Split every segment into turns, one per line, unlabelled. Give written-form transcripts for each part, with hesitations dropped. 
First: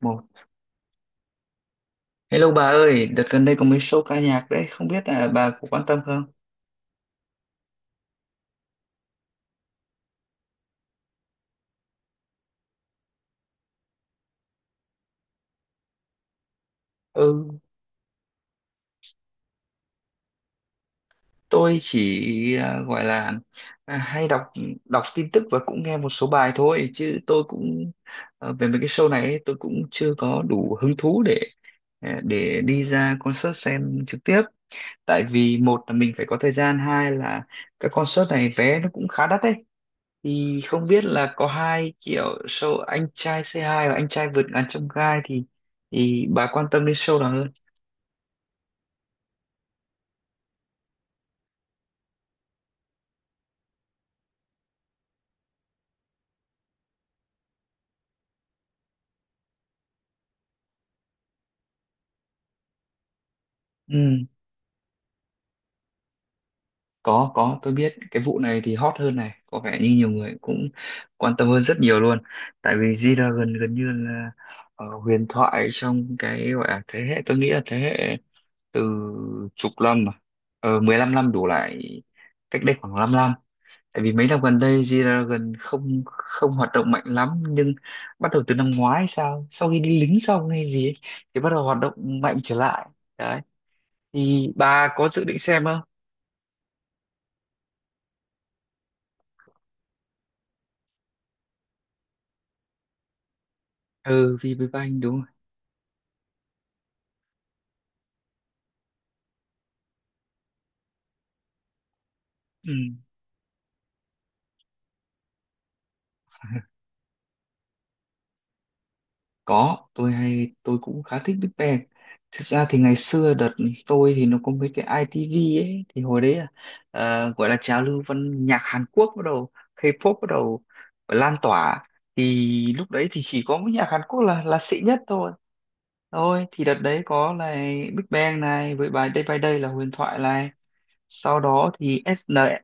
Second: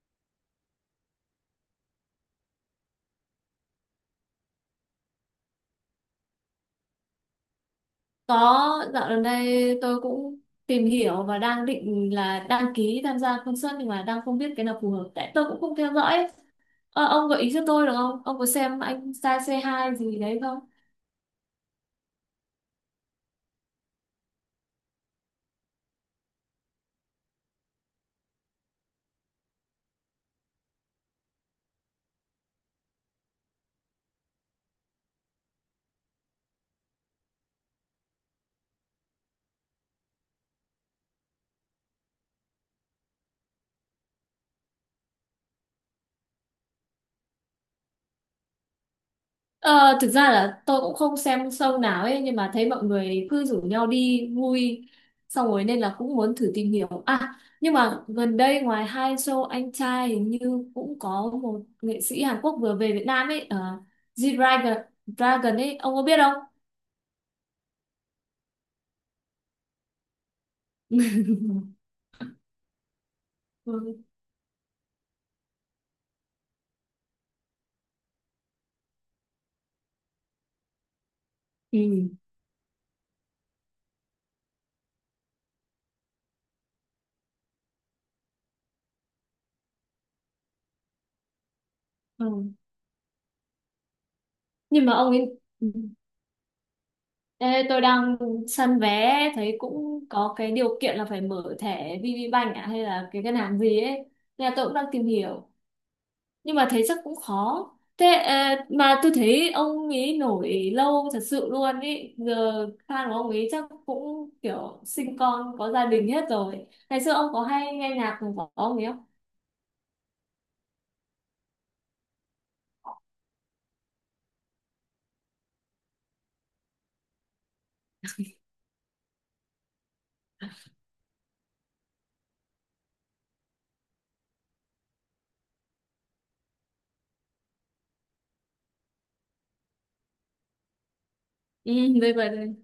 một Hello bà ơi, đợt gần đây có mấy show ca nhạc đấy, không biết là bà có quan tâm không?
Có, dạo gần đây tôi cũng tìm hiểu và đang định là đăng ký tham gia concert nhưng mà đang không biết cái nào phù hợp. Tại tôi cũng không theo dõi. Ông gợi
ừ
ý cho tôi được không? Ông có xem anh Sai C2 gì đấy không?
tôi chỉ gọi là hay đọc đọc tin tức và cũng nghe một số bài thôi, chứ tôi cũng về mấy cái show này ấy, tôi cũng chưa có đủ hứng thú để để đi ra concert xem trực tiếp. Tại vì một là mình phải có thời gian, hai là các concert này vé nó cũng khá đắt đấy. Thì không biết là có hai kiểu show anh trai C2 và anh trai vượt ngàn chông gai, thì bà quan tâm đến show nào hơn?
Ờ, Thực ra là tôi cũng không xem show nào ấy nhưng mà thấy mọi người cứ rủ nhau đi vui xong rồi nên là cũng muốn thử tìm hiểu. À, nhưng mà gần đây ngoài hai show anh trai hình như cũng có một nghệ sĩ Hàn Quốc vừa về Việt Nam ấy,
Ừ,
G-Dragon Dragon ấy, ông có biết không?
có tôi biết cái vụ này thì hot hơn này, có vẻ như nhiều người cũng quan tâm hơn rất nhiều luôn. Tại vì G-Dragon gần như
Ừ.
là huyền thoại trong cái gọi là thế hệ, tôi nghĩ là thế hệ từ chục năm mà, 15 năm đủ lại,
ừ
cách đây khoảng 5 năm. Tại vì mấy năm gần đây G-Dragon không không hoạt động mạnh lắm, nhưng bắt đầu từ năm ngoái sao, sau khi đi lính xong hay gì ấy, thì bắt đầu hoạt động mạnh
Ừ.
trở lại. Đấy, thì
Nhưng
bà
mà
có
ông
dự
ấy
định xem
ừ.
không?
Ê, tôi đang săn vé thấy cũng có cái điều kiện là phải mở thẻ VPBank à, hay là cái ngân hàng gì ấy
Ừ,
nên là
vì
tôi
với
cũng
ba
đang
anh,
tìm
đúng rồi.
hiểu nhưng mà thấy chắc cũng khó thế mà tôi thấy ông ấy nổi lâu thật sự luôn ấy giờ fan của ông ấy chắc cũng kiểu sinh con có gia đình hết
Ừ.
rồi, ngày xưa ông có hay nghe nhạc của ông ấy không?
Có, tôi cũng khá thích Big Bang. Thực ra thì ngày xưa đợt tôi thì nó có mấy cái ITV ấy, thì hồi đấy là gọi là trào lưu văn nhạc Hàn Quốc bắt đầu, K-pop bắt đầu lan tỏa. Thì lúc đấy thì chỉ có cái nhạc Hàn Quốc là xịn nhất thôi. Thôi thì đợt đấy có là Big Bang này, với bài Day by Day là huyền thoại này. Sau đó
Ừ,
thì
đây vậy.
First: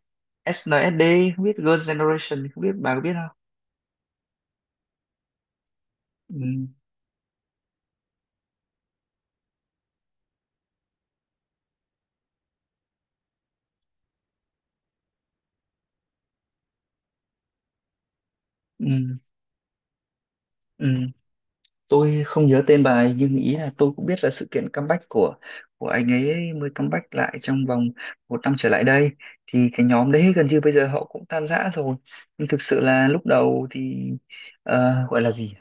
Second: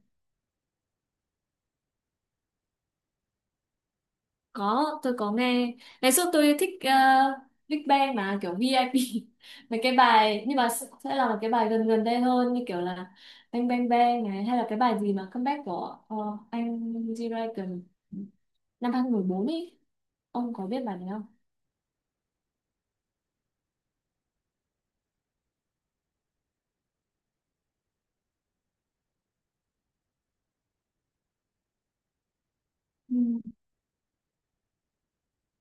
SNSD, không biết Girls' Generation, không biết bà có biết không?
Có, tôi có nghe. Ngày xưa tôi
Ừ,
thích Big Bang mà kiểu VIP. Mấy cái bài nhưng mà sẽ là một cái bài gần gần đây hơn như kiểu là Bang Bang Bang này hay là cái bài gì mà comeback của anh G-Dragon năm hai nghìn
ừ,
mười bốn ấy. Ông có biết
ừ.
bài này không?
Tôi không nhớ tên bài, nhưng ý là tôi cũng biết là sự kiện comeback của anh ấy, mới comeback lại trong vòng một năm trở lại đây. Thì cái nhóm đấy gần như bây giờ họ cũng tan rã rồi, nhưng thực sự là
Ừ,
lúc đầu thì gọi là gì,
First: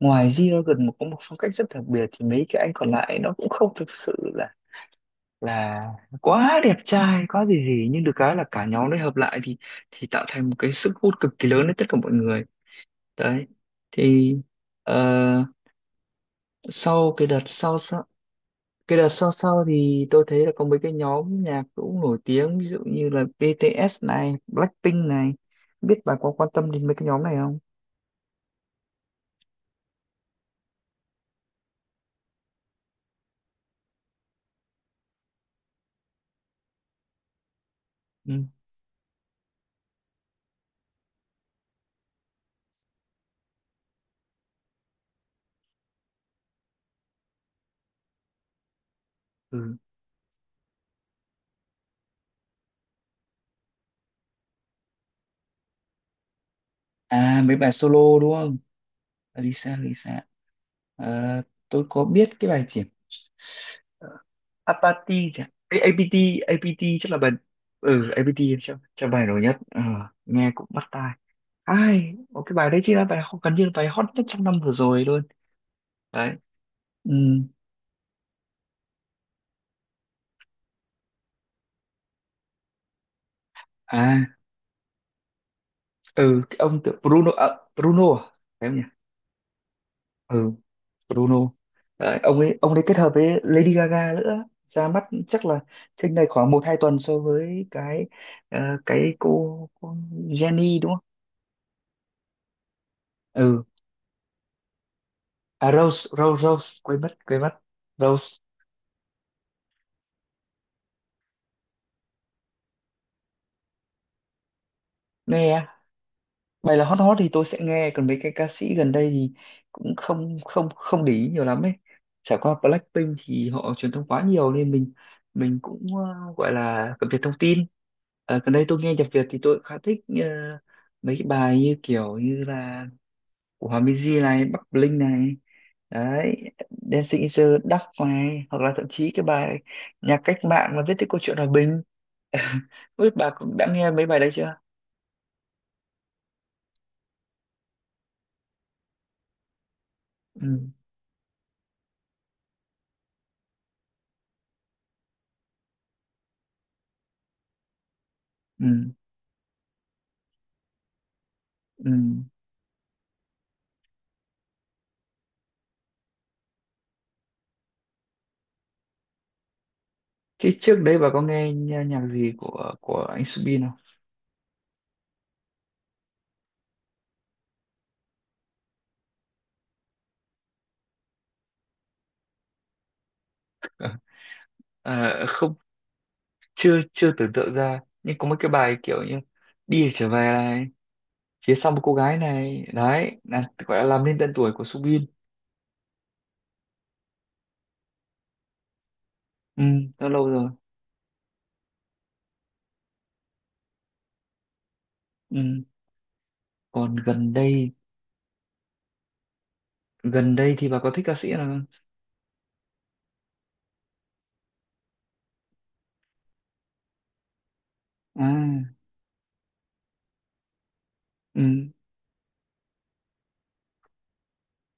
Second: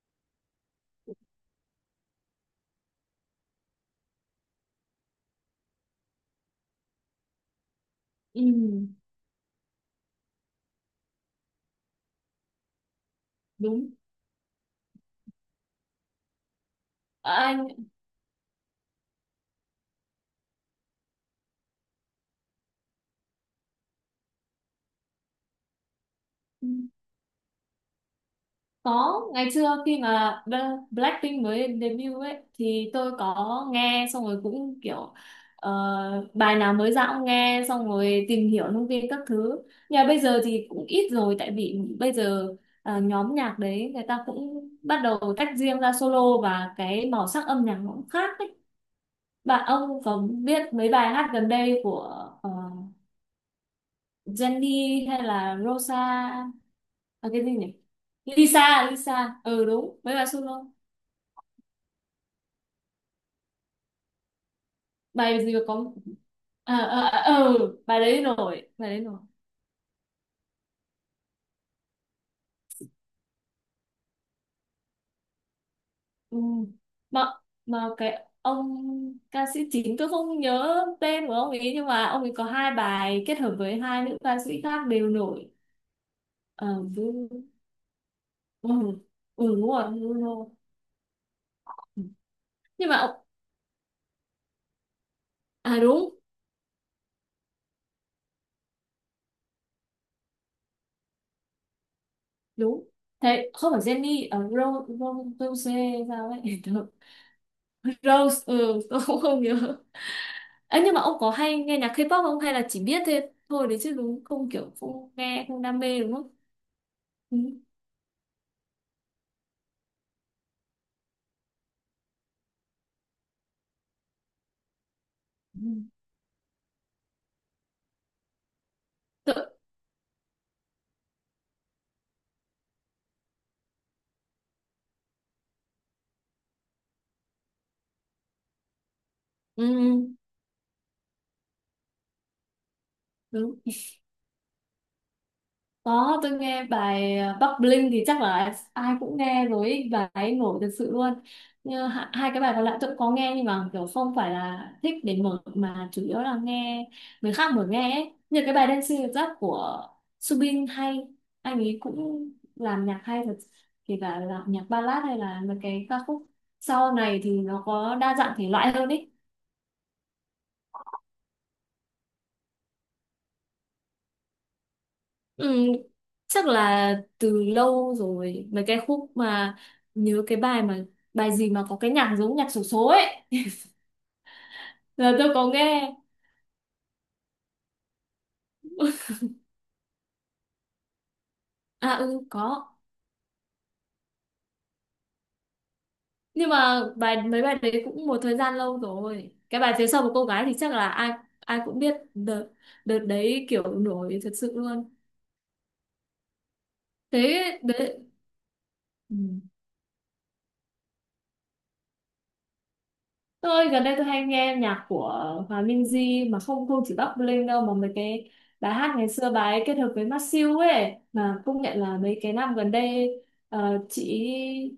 ngoài Zero gần một có một phong cách rất đặc biệt, thì mấy cái anh còn lại nó cũng không thực sự là là quá đẹp trai quá gì gì, nhưng được cái
ừ,
là cả nhóm đấy hợp lại thì tạo thành một cái sức hút cực kỳ lớn đến tất cả mọi người. Đấy,
đúng.
thì ờ, sau cái đợt
Ờ,
sau cái đợt sau sau thì tôi thấy là có mấy cái nhóm nhạc cũng nổi tiếng, ví dụ như là BTS này, Blackpink này, biết bà có quan tâm đến
anh.
mấy cái nhóm này không?
Có, ngày xưa khi mà Blackpink mới debut ấy thì tôi có nghe xong rồi cũng kiểu ờ, bài nào mới ra cũng nghe xong rồi
Ừ.
tìm hiểu thông tin các thứ. Nhưng mà bây giờ thì cũng ít rồi tại vì bây giờ nhóm nhạc đấy người ta cũng bắt đầu tách riêng ra solo và cái màu sắc âm nhạc nó cũng khác ấy. Bạn
Ừ.
ông có biết mấy bài hát gần đây của ờ, Jennie hay là Rosa, à,
À,
cái gì
mấy bài
nhỉ?
solo đúng không?
Lisa, Lisa. Ừ
Lisa,
đúng, mấy
Lisa.
bài solo.
Ờ, tôi có biết cái bài gì, Apathy chả,
Bài gì mà
Ê,
có
APT
à,
APT
à,
chắc là
à,
bài,
ờ, ừ bài
ừ,
đấy
APT
nổi, bài đấy
chắc
nổi
bài nổi nhất. Ờ, nghe cũng bắt tai, ai, một cái bài đấy chỉ là bài gần như là bài hot nhất trong năm vừa rồi luôn. Đấy.
ừ.
Ừ.
mà mà cái ông ca sĩ chính tôi không nhớ tên của ông ấy nhưng mà ông ấy có hai bài kết hợp với hai nữ
À,
ca sĩ khác đều nổi.
ừ, cái
Ờ
ông
Bruno.
Bruno à, Bruno à? phải
Ừ,
không nhỉ?
ừ đúng rồi Bruno.
Ừ, Bruno.
Ừ.
Đấy, ông ấy
nhưng
kết
mà
hợp
ông-
với Lady Gaga nữa, ra mắt chắc là
À
trên
đúng,
này khoảng một hai tuần so với cái, ờ, cô Jenny đúng không?
đúng. Thế
Ừ.
không phải Jenny ở Rose Rose
À,
Rose
Rose
sao
Rose
ấy?
Rose, quên mất Rose.
Rose ừ tôi cũng không nhớ ấy nhưng mà ông có hay nghe nhạc K-pop không hay là chỉ biết thế thôi đấy chứ, đúng không kiểu không nghe không
Nè,
đam mê đúng không?
bài là hot hot thì
Ừ.
tôi sẽ nghe, còn mấy cái ca sĩ gần đây thì cũng không không không để ý nhiều lắm ấy. Trải qua Blackpink thì họ truyền thông quá nhiều nên mình
Ừ.
cũng gọi là cập nhật thông tin. Ờ, gần đây tôi nghe nhạc Việt thì
Tự...
tôi cũng khá thích mấy cái bài như kiểu như là của Hòa Minzy này, Bắc Bling này. Đấy, Dancing in the Dark này, hoặc là thậm chí cái bài
Ừ.
nhạc cách mạng mà Viết Tiếp Câu Chuyện Hòa Bình. Không biết bà
Đúng.
cũng đã nghe mấy bài đấy chưa?
Có, tôi nghe bài Bắc Bling thì chắc là ai cũng nghe rồi ý, bài ấy
Ừ,
nổi thật sự luôn. Như hai cái bài còn lại tôi cũng có nghe nhưng mà kiểu không phải là thích để mở mà chủ yếu là nghe người khác mở nghe ấy. Như cái bài
ừ,
Dancing with Love của Subin, hay anh ấy
ừ.
cũng làm nhạc hay thật, kể cả là nhạc ballad hay là mấy cái ca khúc sau này thì nó có đa dạng thể loại hơn ý.
Thế trước đấy bà có nghe nhạc gì của anh Subin không?
Ừ, chắc là từ lâu rồi mấy cái khúc mà nhớ cái bài mà bài gì mà có cái nhạc giống nhạc xổ số ấy, là
Ờ,
tôi có
không,
nghe.
chưa chưa tưởng tượng ra. Nhưng có mấy cái bài kiểu như Đi Trở Về này, Phía Sau Một
À
Cô Gái
ừ
này,
có,
đấy, là gọi là làm nên tên tuổi của Subin.
nhưng mà bài mấy bài đấy cũng một thời gian lâu rồi, cái
Ừ,
bài phía sau
đã
một cô
lâu
gái
rồi.
thì chắc là ai ai cũng biết, đợt đợt đấy kiểu nổi thật sự luôn.
Ừ. Còn gần
Thế
đây,
đấy ừ.
thì bà có thích ca sĩ nào không?
Tôi gần đây tôi hay nghe nhạc của Hòa Minzy mà không không chỉ Bắc Bling đâu mà mấy
À,
cái bài hát ngày xưa bà ấy kết hợp với Masew siêu ấy, mà công
ừ,
nhận là mấy cái năm gần đây ờ, chị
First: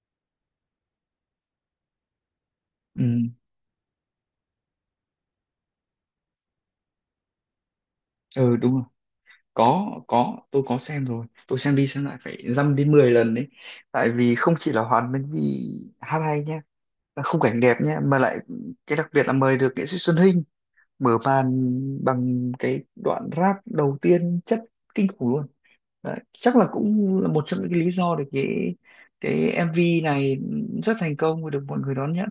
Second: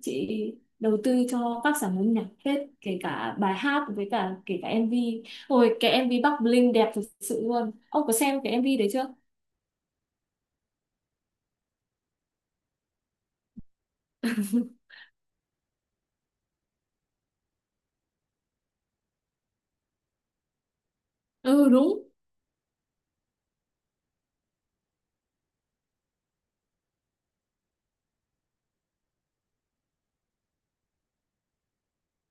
chị đầu tư cho các sản phẩm nhạc hết, kể
ừ,
cả bài hát với cả kể cả MV. Ôi cái MV Bắc Bling đẹp thực sự luôn. Ông có xem cái
ừ đúng
MV
rồi.
đấy chưa?
Có, tôi có xem rồi. Tôi xem đi xem lại phải dăm đến 10 lần đấy. Tại vì không chỉ là Hoàn Minh Di hát hay nhá, và khung cảnh đẹp nhé, mà lại cái đặc biệt là mời được nghệ sĩ Xuân Hinh mở màn
Ừ đúng.
bằng cái đoạn rap đầu tiên chất kinh khủng luôn. Đấy, chắc là cũng là một trong những cái lý do để cái MV này rất thành công và được mọi người đón nhận.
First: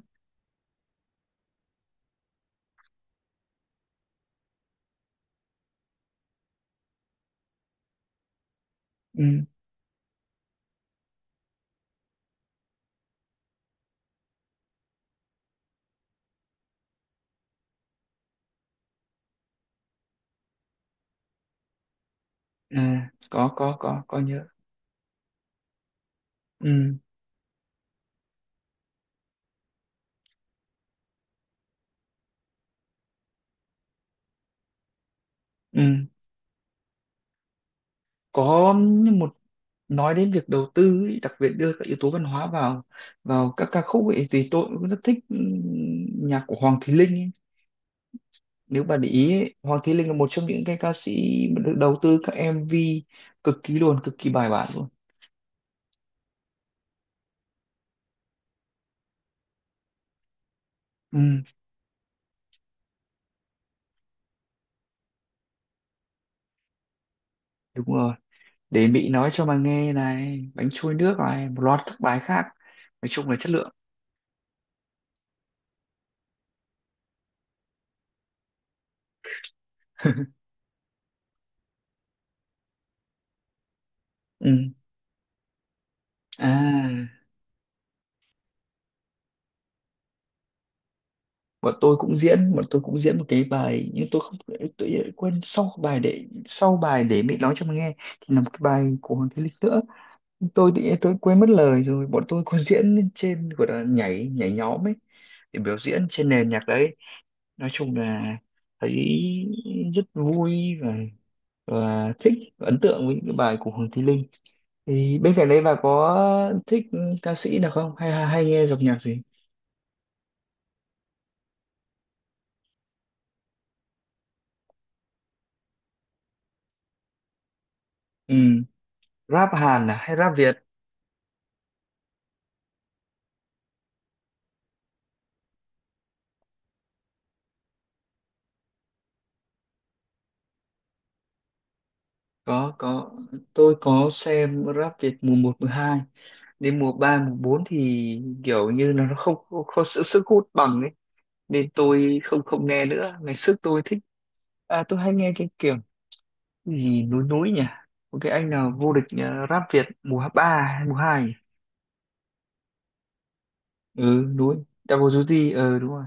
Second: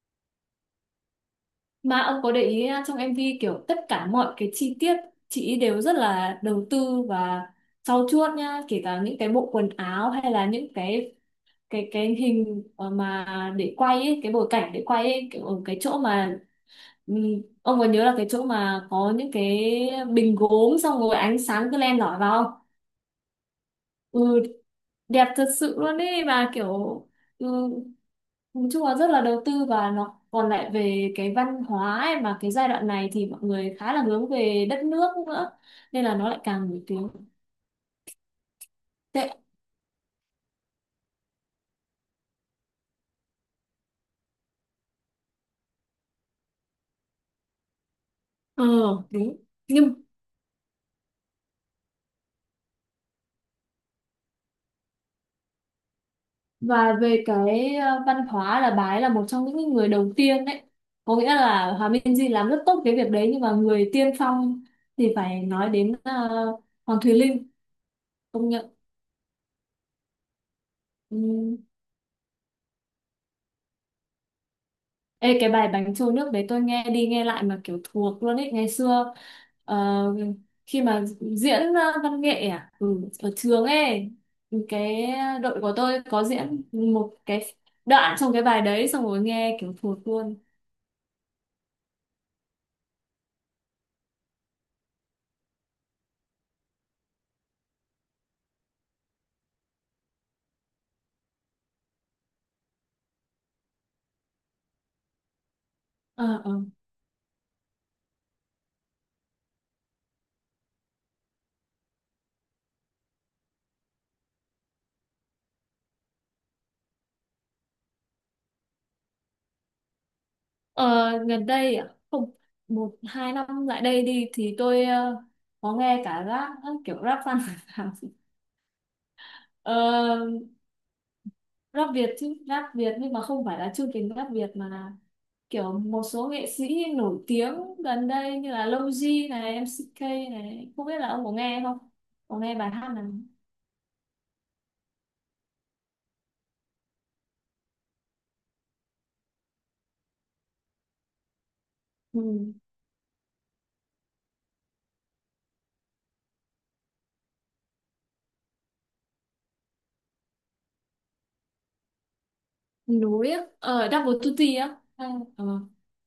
Mà ông có để ý à, trong MV kiểu tất cả mọi cái chi tiết chị đều rất là đầu tư và trau chuốt nhá, kể cả những cái
Ừ.
bộ quần áo hay là những cái hình mà để quay ấy, cái bối cảnh để quay ấy, kiểu ở cái chỗ mà ông có nhớ là cái chỗ mà có những cái bình gốm xong rồi ánh sáng cứ len lỏi vào không?
À, có
Ừ,
nhớ.
đẹp thật sự luôn ấy và kiểu
Ừ.
ừ, nói chung là rất là đầu tư và nó còn lại về cái văn hóa ấy, mà cái giai đoạn này thì mọi người khá là hướng về đất nước nữa nên
Ừ.
là nó lại càng nổi tiếng
có một
tệ.
Nói đến việc đầu tư ấy, đặc biệt đưa các yếu tố văn hóa vào vào các ca khúc ấy, thì tôi cũng rất thích nhạc của Hoàng Thùy Linh ấy.
Ờ
Nếu bạn để ý
đúng,
ấy, Hoàng Thùy
nhưng
Linh là một trong những cái ca sĩ mà được đầu tư các MV cực kỳ luôn, cực kỳ bài bản luôn.
và về cái văn hóa là bà ấy là một trong những người đầu tiên đấy, có nghĩa
Ừ
là Hòa Minh Di làm rất tốt cái việc đấy nhưng mà người tiên phong thì phải nói đến Hoàng Thùy Linh,
đúng rồi,
công nhận.
Để Mỹ nói Cho Mà Nghe này, Bánh Trôi Nước này,
Ừ.
một loạt các bài khác, nói chung là chất lượng.
Ê, cái bài bánh trôi nước đấy tôi nghe đi nghe lại mà kiểu thuộc luôn ấy, ngày xưa ờ, khi mà diễn văn nghệ à ừ, ở trường ấy,
Ừ,
cái đội của tôi có diễn một
à
cái đoạn trong cái bài đấy xong rồi nghe kiểu thuộc luôn.
bọn tôi cũng diễn một cái bài, nhưng tôi không tôi quên, sau bài để sau bài Để Mỹ Nói Cho Mà Nghe thì là một cái bài của Hoàng Thùy Linh nữa. Tôi thì tôi quên mất lời rồi, bọn tôi còn diễn lên trên, gọi là nhảy nhảy nhóm ấy, để biểu diễn trên
Ờ
nền
ờ.
nhạc đấy. Nói chung là thấy rất vui, và thích và ấn tượng với những cái bài của Hoàng Thùy Linh. Thì bên cạnh đấy bà có thích ca sĩ nào không, hay hay nghe dòng nhạc gì?
Ờ, gần đây à không, một hai năm lại đây đi thì tôi có nghe cả rap, kiểu rap văn.
Ừ. Rap Hàn à hay
ờ,
rap Việt?
Rap Việt chứ, rap Việt nhưng mà không phải là chương trình rap Việt mà là kiểu một số nghệ sĩ nổi tiếng gần đây như là Lofi này, MCK này, không biết là ông có nghe không? Có nghe bài hát này.
Có, tôi có xem rap Việt mùa một mùa hai, đến mùa 3 mùa 4 thì kiểu như là nó không không, không sự sức hút bằng ấy, nên tôi không
Ừ.
không nghe nữa. Ngày trước tôi thích, tôi hay nghe cái kiểu, cái gì núi núi nhỉ, có cái anh nào vô địch rap Việt mùa 3 hay mùa 2?
Núi á, ở
Ừ,
Double
núi
Tutti á. Ờ,
Double
ờ.
Duty, đúng rồi.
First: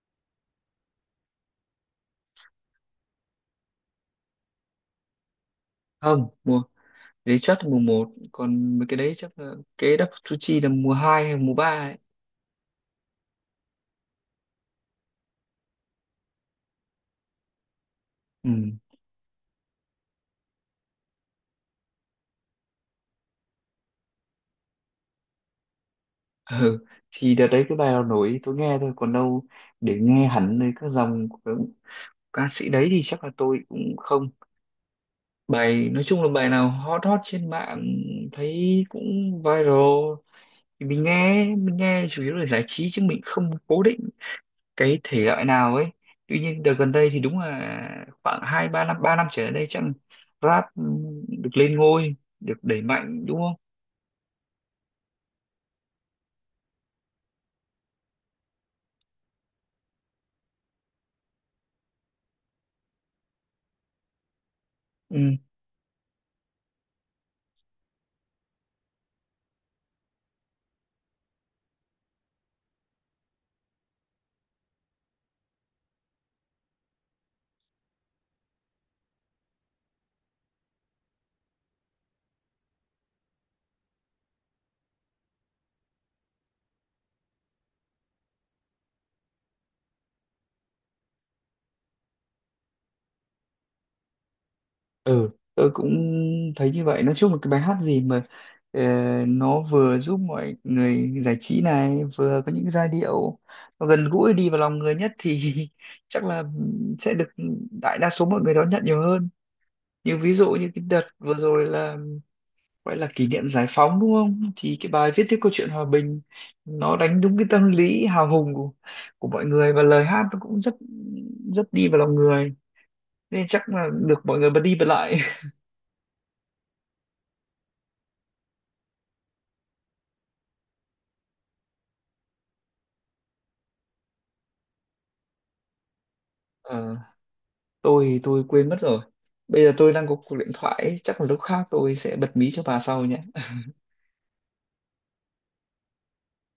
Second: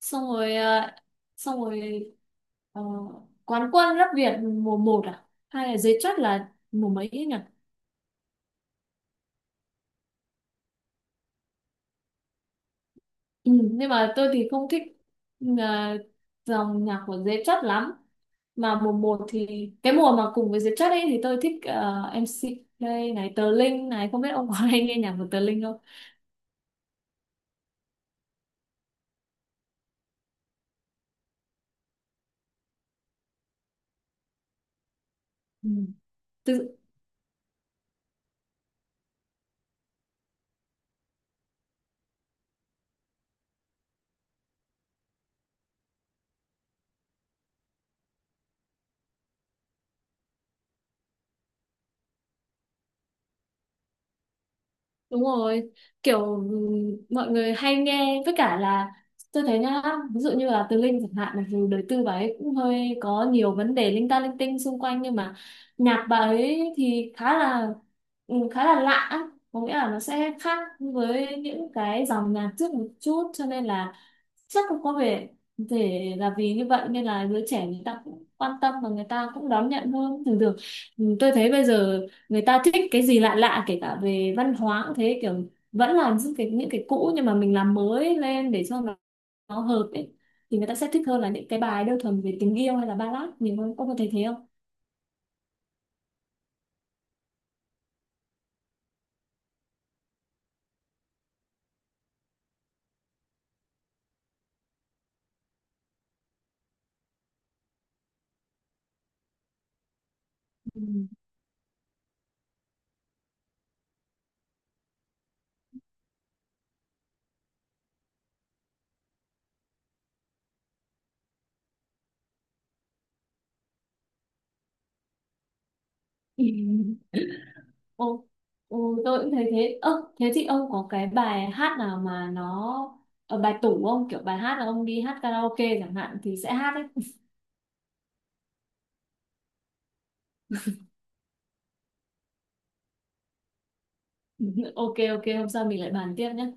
Xong rồi xong rồi ờ, quán quân Rap Việt mùa một à? Hay là giấy chắc
Không,
là
mùa
mùa mấy ấy nhỉ?
giấy chất mùa một, còn mấy cái đấy chắc là cái Double Duty là mùa 2 hay mùa 3 ấy.
Ừ, nhưng mà tôi thì không thích ờ, dòng nhạc của giấy chất lắm,
Ừ.
mà mùa một thì cái mùa mà cùng với Diệp Chất ấy thì tôi thích em MC Play này, Tờ Linh này, không biết ông có hay nghe nhạc của Tờ Linh không?
Ừ. Thì đợt đấy cái bài nào nổi tôi nghe thôi, còn đâu để nghe hẳn nơi các dòng của các ca sĩ đấy thì chắc là tôi cũng không.
Ừ.
Bài nói chung là bài
Thực.
nào hot hot trên mạng, thấy cũng viral, thì mình nghe chủ yếu là giải trí, chứ mình không cố định cái thể loại nào ấy. Tuy nhiên đợt gần đây thì đúng là khoảng hai ba năm, ba năm trở lại đây chắc, rap được lên ngôi, được đẩy mạnh, đúng không?
Đúng rồi, kiểu mọi người hay nghe với cả là tôi thấy nhá, ví dụ như là Từ Linh chẳng hạn mặc dù đời tư bà ấy cũng hơi có nhiều vấn đề linh ta linh tinh xung quanh nhưng
Ừ.
mà nhạc bà ấy thì khá là lạ á, có nghĩa là nó sẽ khác với những cái dòng nhạc trước một chút cho nên là chắc cũng có vẻ thể là vì như vậy nên là giới trẻ người ta cũng quan tâm và người ta cũng đón nhận hơn thường thường. Tôi thấy bây giờ người ta thích cái gì lạ lạ, kể cả về văn hóa cũng thế, kiểu vẫn là những cái cũ nhưng mà mình làm mới lên để cho nó hợp ấy thì người ta sẽ thích hơn là những cái bài đơn thuần về tình yêu hay là ballad nhiều hơn, ông có thấy thế không?
Ừ, tôi cũng thấy như vậy. Nói chung là cái bài hát gì mà ờ, nó vừa giúp mọi người giải trí này, vừa có những giai điệu nó gần gũi đi vào lòng người nhất thì chắc là sẽ được đại đa số mọi người đón nhận nhiều hơn. Ví dụ như cái đợt vừa rồi là gọi là kỷ niệm giải phóng đúng không, thì cái bài Viết Tiếp Câu Chuyện Hòa Bình nó đánh đúng cái tâm lý hào hùng của mọi người, và lời hát nó cũng rất rất đi vào lòng người, nên chắc là được mọi người bật đi bật lại.
Ừ. Ồ, ồ, tôi cũng thấy thế. Ơ, thế thì ông có cái bài hát nào mà nó bài tủ không? Kiểu bài hát là ông đi hát karaoke chẳng hạn thì sẽ hát
Ờ,
ấy.
tôi quên mất rồi, bây giờ tôi đang có cuộc điện thoại ấy, chắc là lúc khác tôi sẽ bật mí cho bà sau nhé.
Ok ok, hôm sau mình lại bàn tiếp nhé.